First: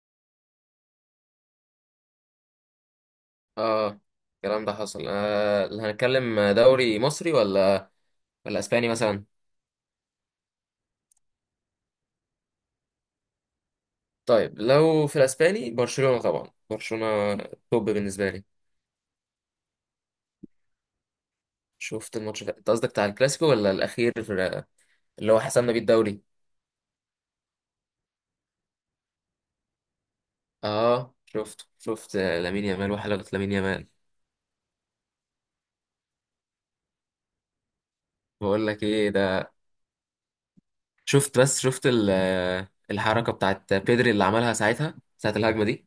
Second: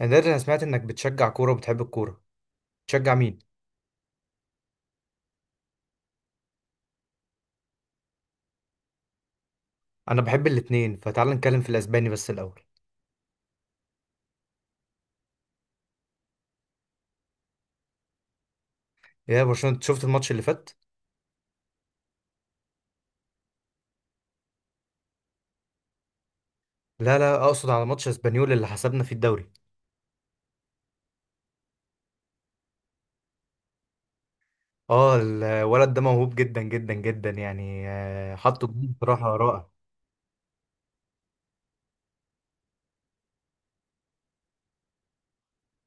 انا دلوقتي انا سمعت انك بتشجع كوره وبتحب الكوره. تشجع مين؟ اه. الكلام ده حصل اللي هنتكلم دوري مصري ولا اسباني مثلا؟ انا بحب الاتنين، فتعال نتكلم في الاسباني بس الاول. طيب، لو في الاسباني برشلونة، طبعا برشلونة توب بالنسبة لي. يا برشلونه، أنت شفت الماتش اللي فات؟ شفت الماتش ده؟ انت قصدك بتاع الكلاسيكو ولا الاخير اللي هو حسمنا بيه الدوري؟ لا لا، اقصد على ماتش اسبانيول اللي حسبنا فيه الدوري. اه، شفت شفت. لامين يامال وحلقة لامين يامال. اه الولد ده موهوب جدا جدا جدا يعني، حطه بقول لك جول ايه بصراحه ده. رائع. شفت بس، شفت الحركة بتاعت بيدري اللي عملها ساعتها ساعة الهجمة دي.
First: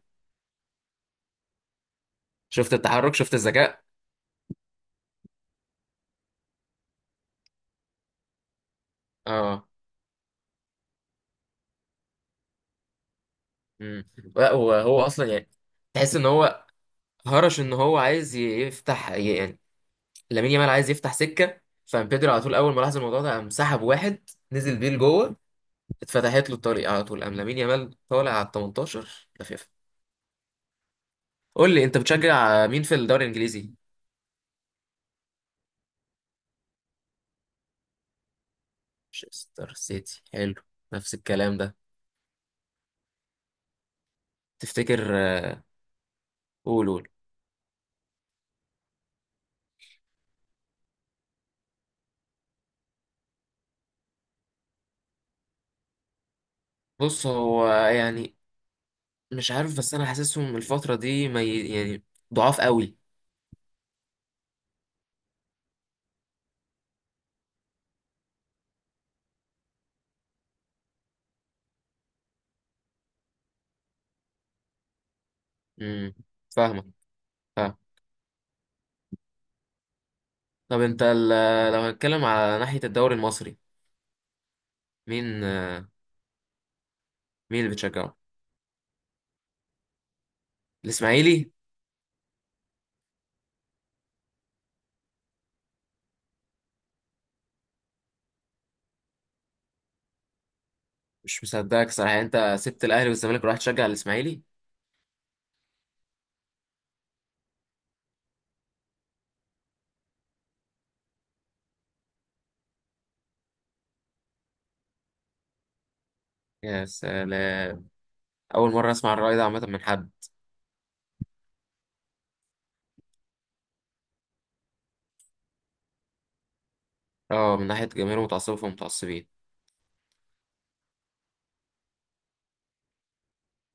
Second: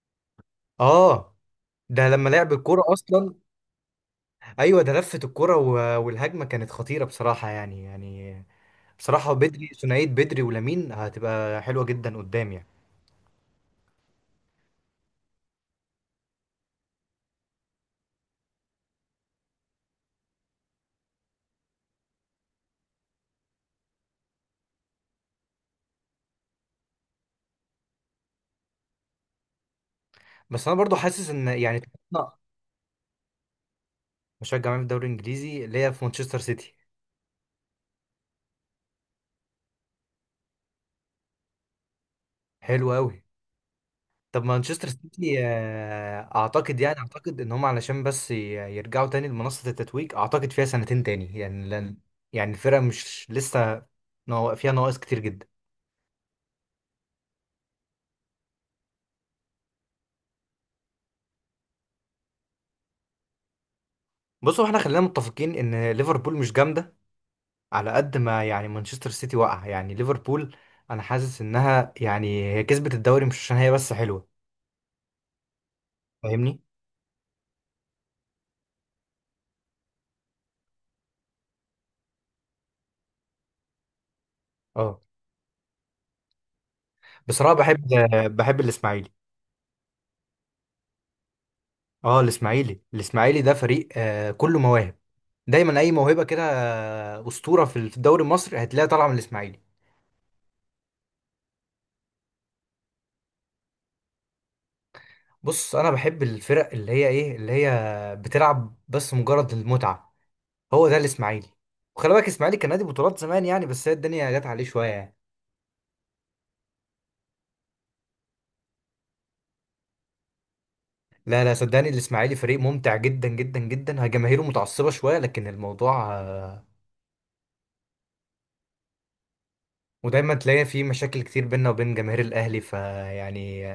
اه ده لما لعب شفت الكوره التحرك، شفت اصلا. الذكاء. ايوه، ده لفت الكوره والهجمه كانت خطيره بصراحه يعني. بصراحه بدري، اه. ثنائيه بدري ولامين هتبقى حلوه جدا قدام يعني. امم لا، وهو اصلا يعني، تحس ان هو هرش ان هو عايز يفتح يعني. لامين يامال عايز يفتح سكه. فبيدري على طول اول ما لاحظ الموضوع ده قام سحب واحد نزل بيه لجوه. اتفتحت له الطريق على طول، قام لامين يامال طالع على ال 18 لفيفا. بس انا برضو حاسس ان قول يعني. لي انت، بتشجع مين في الدوري الانجليزي؟ بشجع مين في الدوري الانجليزي؟ ليا في مانشستر سيتي. مانشستر سيتي حلو. نفس الكلام ده. حلو قوي. طب مانشستر تفتكر سيتي اعتقد قول يعني قول. اعتقد ان هم علشان بس يرجعوا تاني لمنصة التتويج، اعتقد فيها سنتين تاني يعني، لان يعني الفرقة مش لسه فيها نواقص كتير جدا. بص هو يعني مش عارف، بس انا حاسسهم الفتره دي ما يعني ضعاف قوي. بصوا احنا خلينا متفقين ان ليفربول مش جامدة على قد ما يعني مانشستر سيتي واقع. يعني ليفربول انا حاسس انها يعني هي كسبت الدوري مش عشان هي بس حلوة. امم فاهمني؟ فاهمك، فاهم. طب انت لو هنتكلم على ناحيه الدوري المصري. اه مين آه، بصراحة مين اللي بحب. بتشجعه؟ بحب الاسماعيلي. الاسماعيلي؟ اه الاسماعيلي، الاسماعيلي ده فريق كله مواهب. دايما اي موهبه كده اسطوره في الدوري المصري هتلاقيها طالعه من الاسماعيلي. مش مصدقك صراحه، يعني انت سبت الاهلي والزمالك ورحت تشجع الاسماعيلي؟ بص انا بحب الفرق اللي هي ايه اللي هي بتلعب بس مجرد المتعه. هو ده الاسماعيلي. وخلي بالك الاسماعيلي كان نادي بطولات زمان يعني، بس هي الدنيا جت عليه شويه يعني. يا سلام. اول مره اسمع الراي ده عامه من حد. لا لا، صدقني الاسماعيلي فريق ممتع جدا جدا جدا. هي جماهيره متعصبه شويه لكن الموضوع اه. من ناحيه جماهير متعصبه، فمتعصبين. ودايما تلاقي فيه مشاكل كتير بيننا وبين جماهير الاهلي، فيعني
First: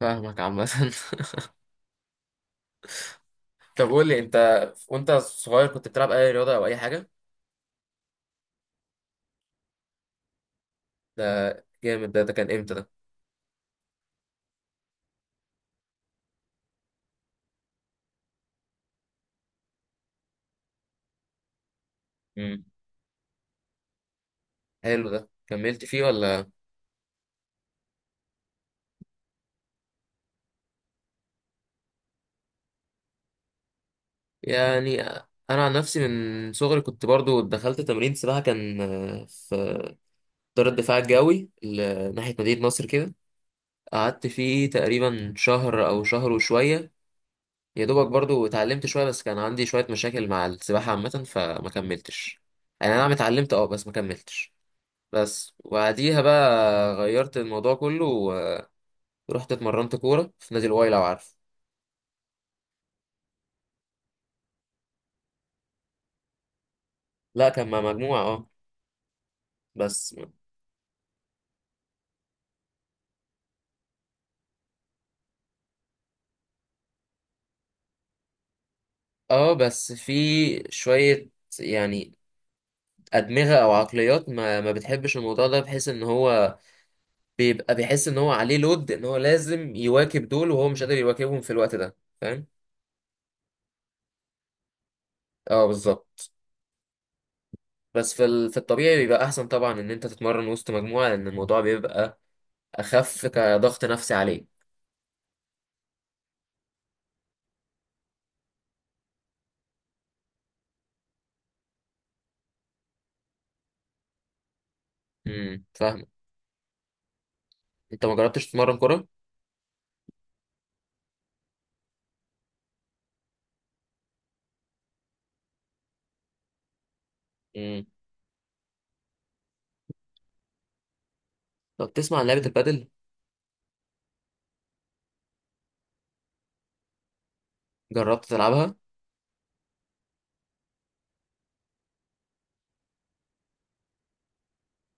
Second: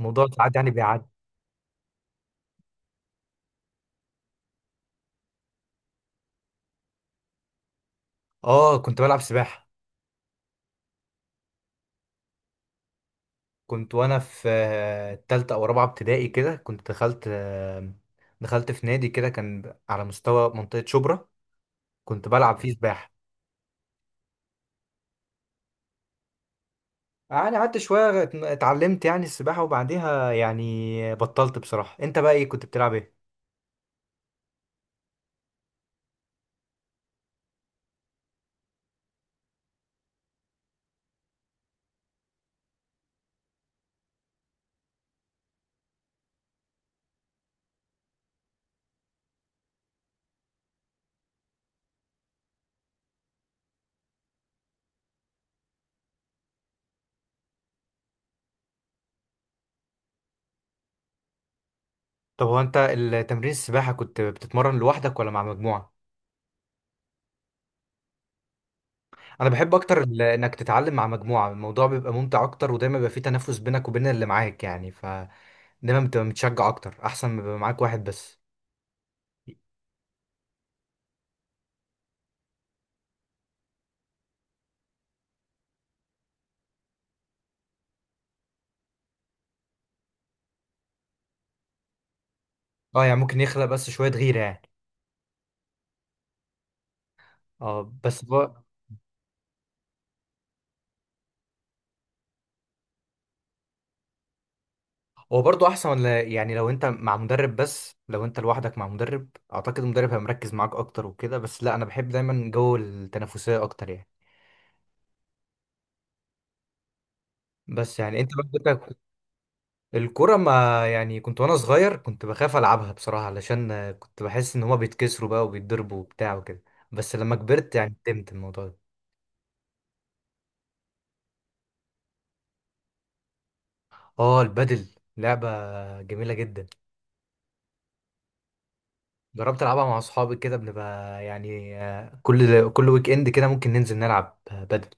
الموضوع فاهمك ساعات عامه. يعني بيعدي. طب قول لي انت، وانت صغير كنت بتلعب اي رياضه او اي حاجه؟ اه كنت بلعب سباحه. ده جامد. ده كان امتى ده؟ كنت وانا في تالتة او رابعة ابتدائي كده، كنت دخلت دخلت في نادي كده كان على مستوى منطقة شبرا، كنت بلعب مم. فيه سباحة. حلو ده، كملت فيه ولا؟ يعني قعدت شوية اتعلمت يعني السباحة وبعديها يعني بطلت بصراحة. انت بقى ايه كنت بتلعب ايه؟ يعني انا عن نفسي، من صغري كنت برضو دخلت تمرين سباحه، كان في دار الدفاع الجوي ناحيه مدينه نصر كده. قعدت فيه تقريبا شهر او شهر وشويه. يا دوبك برضو اتعلمت شويه، بس كان عندي شويه مشاكل مع السباحه عامه، فما كملتش. يعني انا نعم اتعلمت، اه، بس ما كملتش. بس وبعديها بقى غيرت الموضوع كله. ورحت اتمرنت كوره في نادي الواي، لو عارف. طب هو انت التمرين السباحة كنت بتتمرن لوحدك ولا مع مجموعة؟ لا، كان مع مجموعه، اه. انا بحب اكتر بس انك تتعلم مع مجموعة، الموضوع بيبقى ممتع اكتر ودايما بيبقى فيه تنافس بينك وبين اللي معاك يعني، فدايما بتبقى متشجع اكتر احسن ما يبقى معاك واحد بس. اه بس في شويه يعني، ادمغه او عقليات ما بتحبش الموضوع ده، بحيث ان هو بيبقى بيحس ان هو عليه لود، ان هو لازم يواكب دول وهو مش قادر يواكبهم في الوقت ده، فاهم؟ اه يعني ممكن يخلق بس شوية غيرة يعني. اه، بالظبط. اه بس بس هو. في الطبيعي بيبقى احسن طبعا ان انت تتمرن وسط مجموعه، لان الموضوع بيبقى اخف كضغط نفسي عليه. هو برضه أحسن، ولا يعني لو أنت مع مدرب، بس لو أنت لوحدك مع مدرب أعتقد المدرب هيبقى مركز معاك أكتر وكده، بس لا أنا بحب دايما جو التنافسية أكتر يعني. فاهم. بس انت ما يعني أنت جربتش تتمرن برضك. كوره؟ الكورة ما يعني كنت وأنا صغير كنت بخاف ألعبها بصراحة علشان كنت بحس إن هما بيتكسروا بقى وبيتضربوا وبتاع وكده. بس لما كبرت امم يعني فهمت الموضوع ده. طب تسمع عن لعبه البادل؟ اه البادل لعبة جميلة جدا. جربت تلعبها؟ جربت العبها مع اصحابي كده، بنبقى يعني كل ويك اند كده ممكن ننزل نلعب بدل.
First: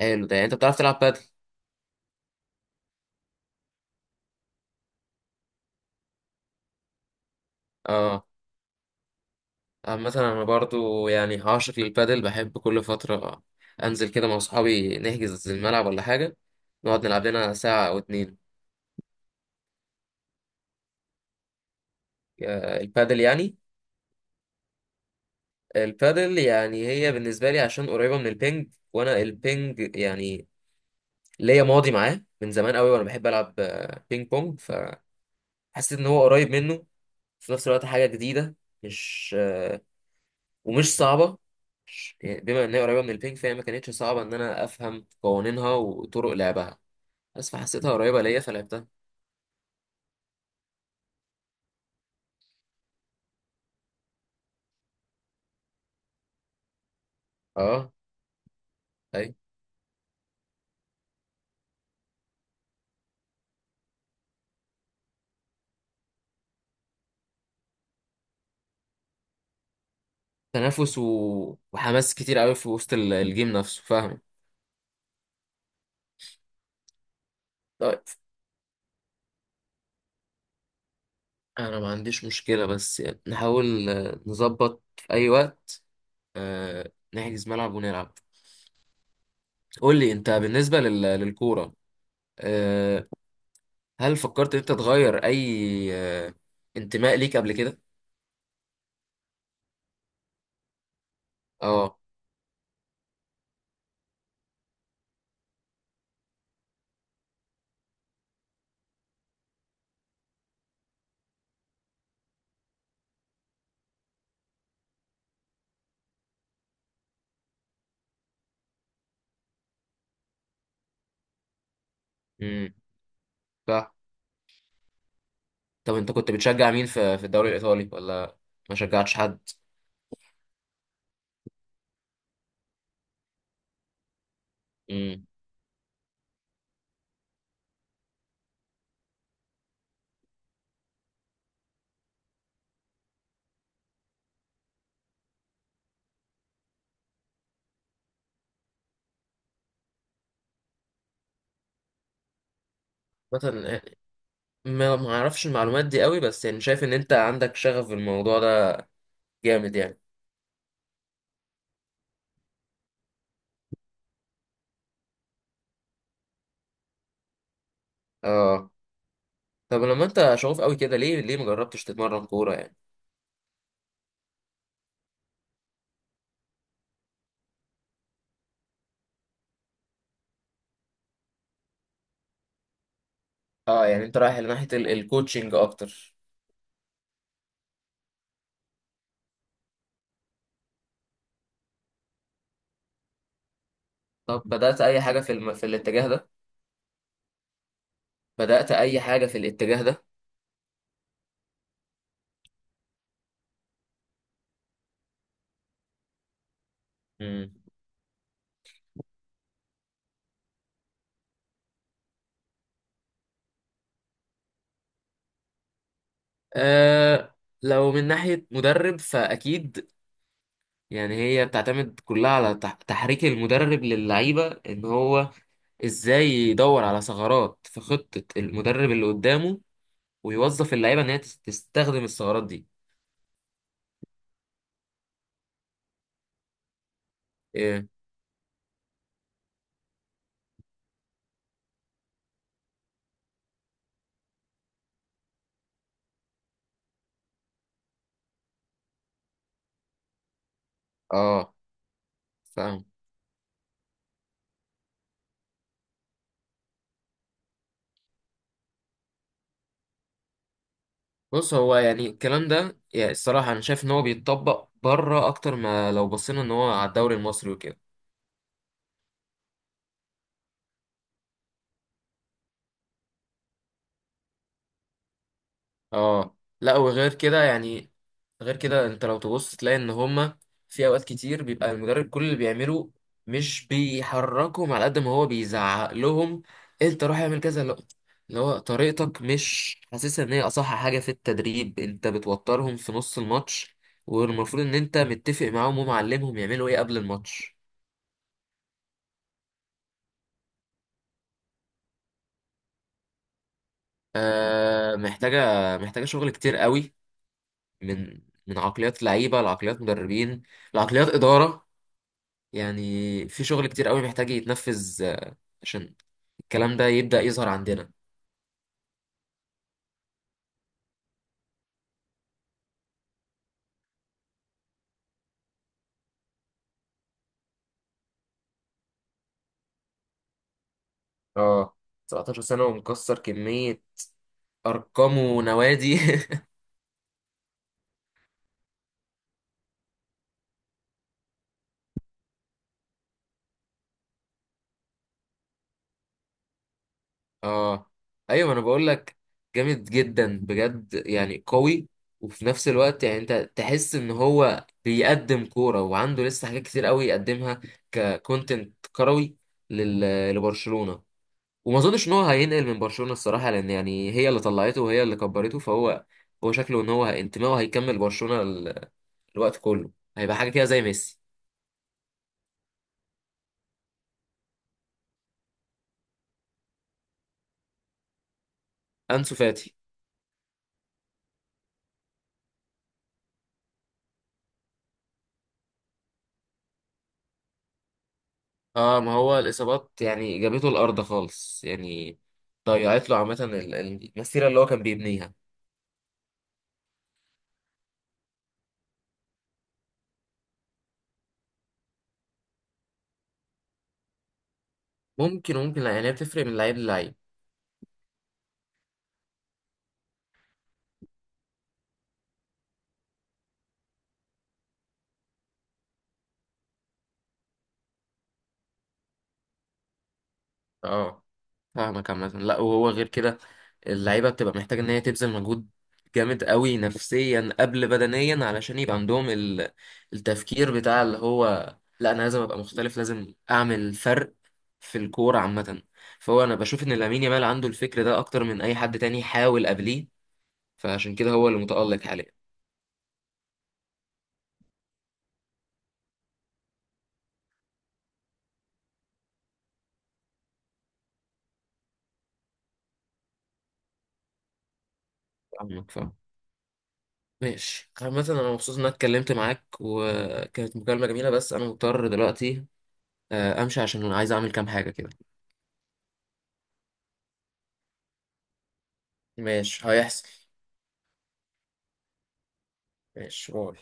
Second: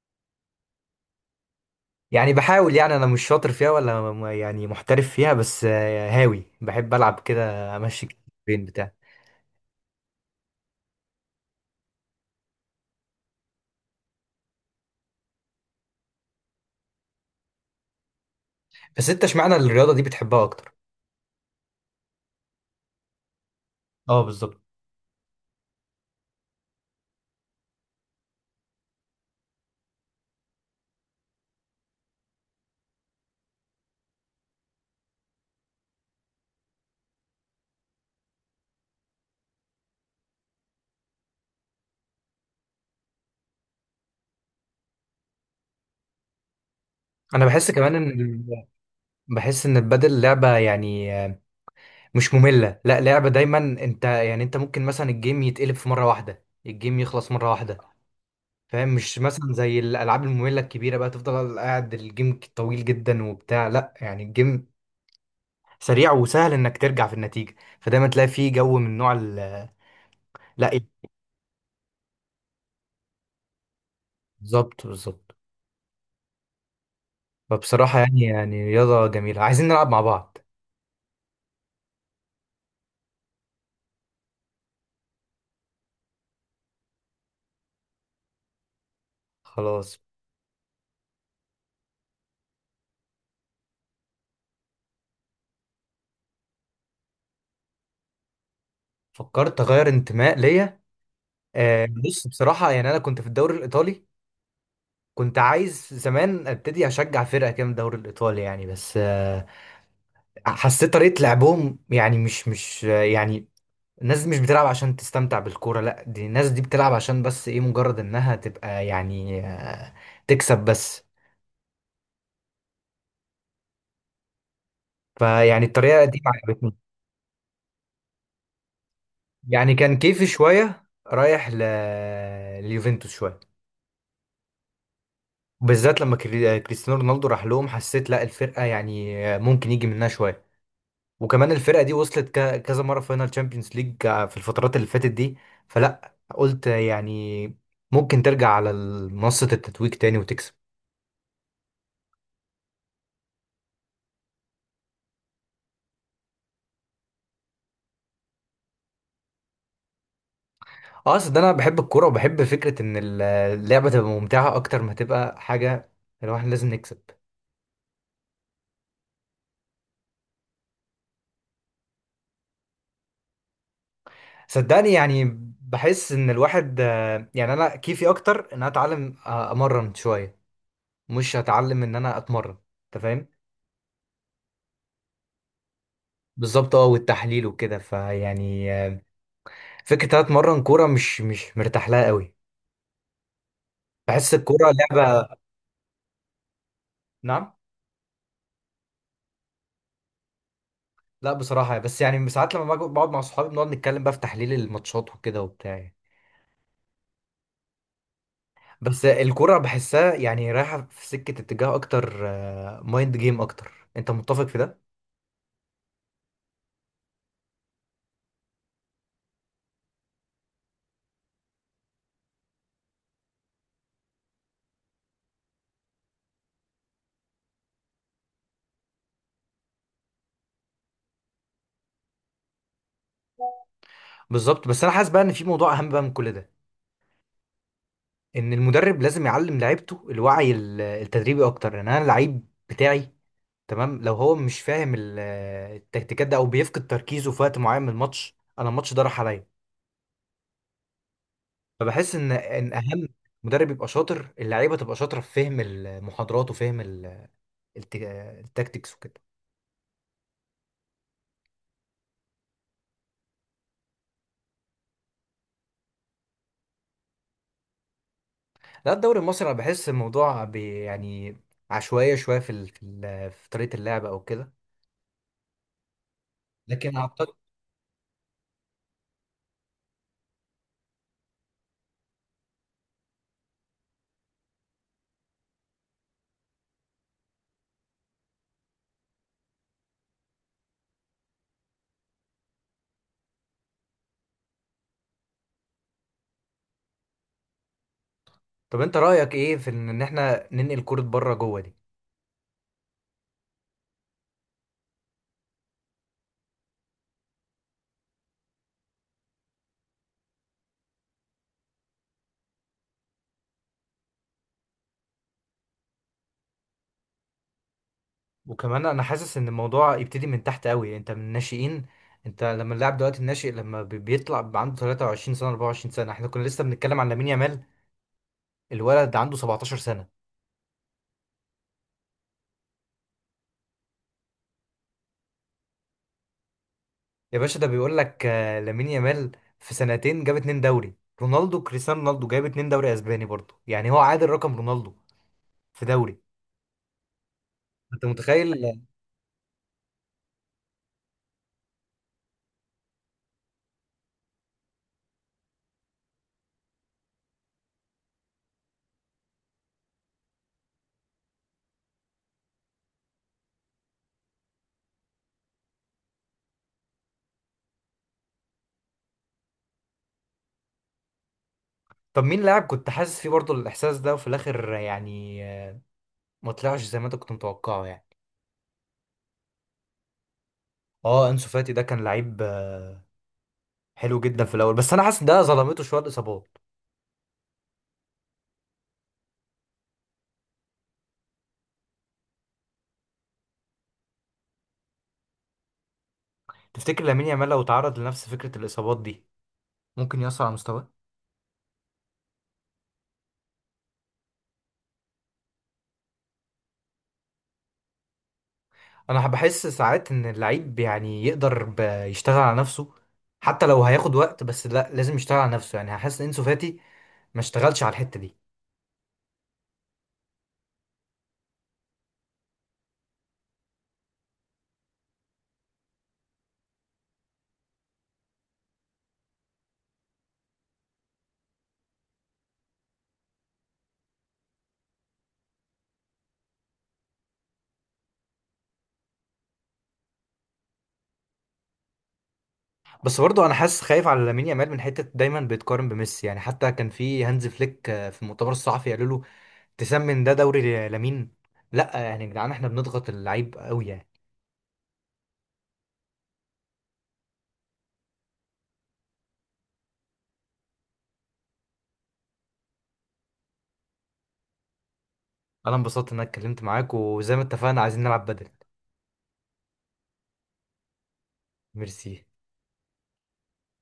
حلو ده، يعني انت بتعرف تلعب بادل؟ يعني بحاول، يعني انا مش شاطر فيها ولا يعني محترف فيها، بس هاوي بحب العب كده امشي اه. بين بتاع. مثلا انا برضو، يعني عاشق للبادل، بحب كل فتره انزل كده مع اصحابي نحجز الملعب ولا حاجه، نقعد نلعب لنا ساعه او اتنين. بس انت اشمعنى الرياضه دي بتحبها اكتر؟ البادل يعني. اه بالظبط. البادل يعني هي بالنسبة لي عشان قريبة من البينج، وأنا البينج يعني ليا ماضي معاه من زمان قوي، وأنا بحب ألعب بينج بونج. فحسيت إن هو قريب منه. في نفس الوقت حاجة جديدة. مش ومش صعبة. يعني بما إن هي قريبة من البينج فهي ما كانتش صعبة إن أنا أفهم قوانينها وطرق لعبها. انا بس بحس فحسيتها كمان ان قريبة ليا، فلعبتها. بحس ان البدل لعبه يعني مش ممله، لا لعبه دايما انت يعني انت ممكن مثلا الجيم يتقلب في مره واحده، الجيم يخلص مره واحده. أه. فاهم؟ مش أي. مثلا زي الالعاب الممله الكبيره بقى تفضل قاعد الجيم طويل جدا وبتاع، لا يعني الجيم سريع وسهل انك ترجع في النتيجه، فدايما تلاقي فيه جو من نوع ال. لا تنافس إيه. و... وحماس كتير قوي في وسط الجيم نفسه، فاهم؟ بالظبط بالظبط. فبصراحه يعني رياضه جميله، عايزين نلعب مع بعض. انا ما عنديش مشكلة، بس يعني نحاول نظبط في اي وقت نحجز ملعب ونلعب. خلاص. قول لي انت، بالنسبة للكورة، آه، هل فكرت انت تغير اي انتماء ليك قبل كده؟ فكرت اغير انتماء ليا. آه اه. بص بصراحه يعني انا كنت في الدوري الايطالي، كنت عايز زمان ابتدي اشجع فرقه كده من الدوري الايطالي يعني، بس آه حسيت طريقه لعبهم يعني مش يعني الناس دي مش بتلعب عشان تستمتع بالكورة، لا دي الناس دي بتلعب عشان بس ايه مجرد انها تبقى يعني تكسب بس. امم صح. فيعني طب الطريقة انت دي كنت ما بتشجع عجبتني. مين في الدوري الايطالي، ولا ما شجعتش حد؟ يعني كان كيفي شوية رايح لليوفنتوس شوية. امم بالذات لما كريستيانو رونالدو راح لهم، حسيت لا الفرقة يعني ممكن يجي منها شوية. وكمان الفرقة دي وصلت كذا مرة فاينال تشامبيونز ليج في الفترات اللي فاتت دي. فلا قلت يعني ممكن ترجع على منصة التتويج تاني وتكسب. مثلا ما اعرفش المعلومات دي قوي، بس يعني شايف ان انت عندك شغف في الموضوع ده، جامد يعني. اه اصل ده انا بحب الكوره وبحب فكره ان اللعبه تبقى ممتعه اكتر ما تبقى حاجه الواحد لازم نكسب. اه. طب لما انت شغوف قوي كده، ليه ما جربتش تتمرن كورة يعني؟ صدقني يعني بحس ان الواحد يعني انا كيفي اكتر ان انا اتعلم امرن شويه، مش هتعلم ان انا اتمرن. انت فاهم؟ اه، يعني انت رايح لناحية الكوتشنج اكتر. بالظبط اه والتحليل وكده فيعني فكره ان أنا اتمرن كوره مش مرتاح لها قوي. بحس طب الكوره بدأت اي حاجة لعبه. في الاتجاه ده؟ نعم. بدأت اي حاجة في الاتجاه ده؟ لا بصراحه، بس يعني ساعات لما بقعد مع صحابي بنقعد نتكلم بقى في تحليل الماتشات وكده وبتاع يعني. امم. بس الكرة بحسها يعني رايحة في سكة اتجاه أكتر. مايند جيم أكتر، أنت متفق في ده؟ أه. لو من ناحية مدرب فأكيد. يعني هي بتعتمد كلها على تحريك المدرب للعيبة، إن هو إزاي يدور على ثغرات في خطة المدرب اللي قدامه، ويوظف اللعيبة إن هي تستخدم الثغرات دي. بالظبط. بس أنا حاسس بقى إن في موضوع أهم بقى من كل ده. إيه؟ إن المدرب لازم يعلم لعيبته الوعي التدريبي أكتر. يعني أنا اللعيب بتاعي تمام، لو هو مش فاهم التكتيكات ده أو بيفقد تركيزه في وقت معين من الماتش أنا الماتش ده راح عليا. آه، فبحس إن فاهم. أهم مدرب يبقى شاطر، اللعيبة تبقى شاطرة في فهم المحاضرات وفهم الت- التكتيكس وكده. بص هو يعني، الكلام ده يعني الصراحة أنا شايف إن هو بيتطبق بره أكتر ما لو بصينا إن هو على الدوري المصري وكده. لا الدوري المصري انا بحس الموضوع بي يعني عشوائيه شويه في في طريقه اللعب او كده. اه، لا لكن وغير اعتقد. كده يعني. غير كده، أنت لو تبص تلاقي إن هما في أوقات كتير بيبقى المدرب كل اللي بيعمله مش بيحركهم على قد ما هو بيزعق لهم. أنت روح اعمل كذا. لا، اللي هو طريقتك مش حاسسها إن هي أصح حاجة في التدريب، أنت بتوترهم في نص الماتش. والمفروض إن أنت متفق معاهم ومعلمهم يعملوا إيه قبل الماتش. طب انت رايك ايه في ان احنا ننقل كره بره جوه دي؟ آه، محتاجة، محتاجة شغل كتير قوي. من من عقليات لعيبة لعقليات مدربين لعقليات إدارة. يعني في شغل كتير قوي محتاج يتنفذ، عشان الكلام ده يبدأ يظهر عندنا. وكمان انا حاسس ان الموضوع يبتدي من تحت قوي انت من الناشئين. انت لما اللاعب دلوقتي الناشئ لما بيطلع بيبقى عنده 23 سنه 24 سنه، احنا كنا لسه بنتكلم عن لامين يامال الولد عنده 17 سنه. اه. 17 سنة ومكسر كمية أرقام ونوادي. يا باشا ده بيقول لك لامين يامال في سنتين جاب اتنين دوري. رونالدو، كريستيانو رونالدو جايب اتنين دوري اسباني برضه، يعني هو عادل رقم رونالدو في دوري. اه، انت ايوه، انا متخيل؟ بقول لك. جامد جدا بجد يعني، قوي. وفي نفس الوقت يعني انت تحس ان هو بيقدم كوره وعنده لسه حاجات كتير قوي يقدمها ككونتنت كروي لبرشلونه. وما اظنش ان هو هينقل من برشلونه الصراحه، لان يعني هي اللي طلعته وهي اللي كبرته، فهو هو شكله ان هو انتمائه هيكمل برشلونه الوقت كله. هيبقى حاجه كده زي ميسي. طب مين لاعب كنت حاسس فيه برضه الاحساس ده وفي الاخر يعني ما طلعش زي ما انت كنت متوقعه يعني؟ انسو فاتي. اه انسو فاتي ده كان لعيب حلو جدا في الاول، بس انا حاسس ده ظلمته شويه الاصابات. اه، ما هو الاصابات يعني جابته الارض خالص يعني. ضيعت له عامه المسيره اللي هو كان بيبنيها. تفتكر لامين يامال لو تعرض لنفس فكره الاصابات دي ممكن يأثر على مستواه؟ ممكن، ممكن. لا، يعني هي بتفرق من لعيب للعيب. انا بحس ساعات ان اللعيب يعني يقدر يشتغل على نفسه، حتى لو هياخد وقت بس لا لازم يشتغل على نفسه. يعني حاسس ان انسو فاتي ما اشتغلش على الحته دي. اه، فاهمك عامه. لا، وهو غير كده. اللعيبه بتبقى محتاجه ان هي تبذل مجهود جامد قوي نفسيا قبل بدنيا، علشان يبقى عندهم التفكير بتاع اللي هو، لا، انا لازم ابقى مختلف، لازم اعمل فرق في الكوره عامه. فهو انا بشوف ان لامين يامال عنده الفكر ده اكتر من اي حد تاني حاول قبليه، فعشان كده هو اللي متألق حاليا. بس برضه انا حاسس خايف على لامين يامال من حته دايما بيتقارن بميسي، يعني حتى كان في هانز فليك في المؤتمر الصحفي قالوا له تسمن ده دوري لامين. لا يعني يا جدعان احنا بنضغط اللعيب قوي يعني. فاهمك، فاهم. ماشي عامة، أنا مبسوط إن أنا اتكلمت معاك وكانت مكالمة جميلة، بس أنا مضطر دلوقتي أمشي عشان عايز أعمل كام حاجة كده. انا انبسطت ان انا اتكلمت معاك وزي ما اتفقنا عايزين نلعب بدل. ماشي، هيحصل. ميرسي. ماشي، باي.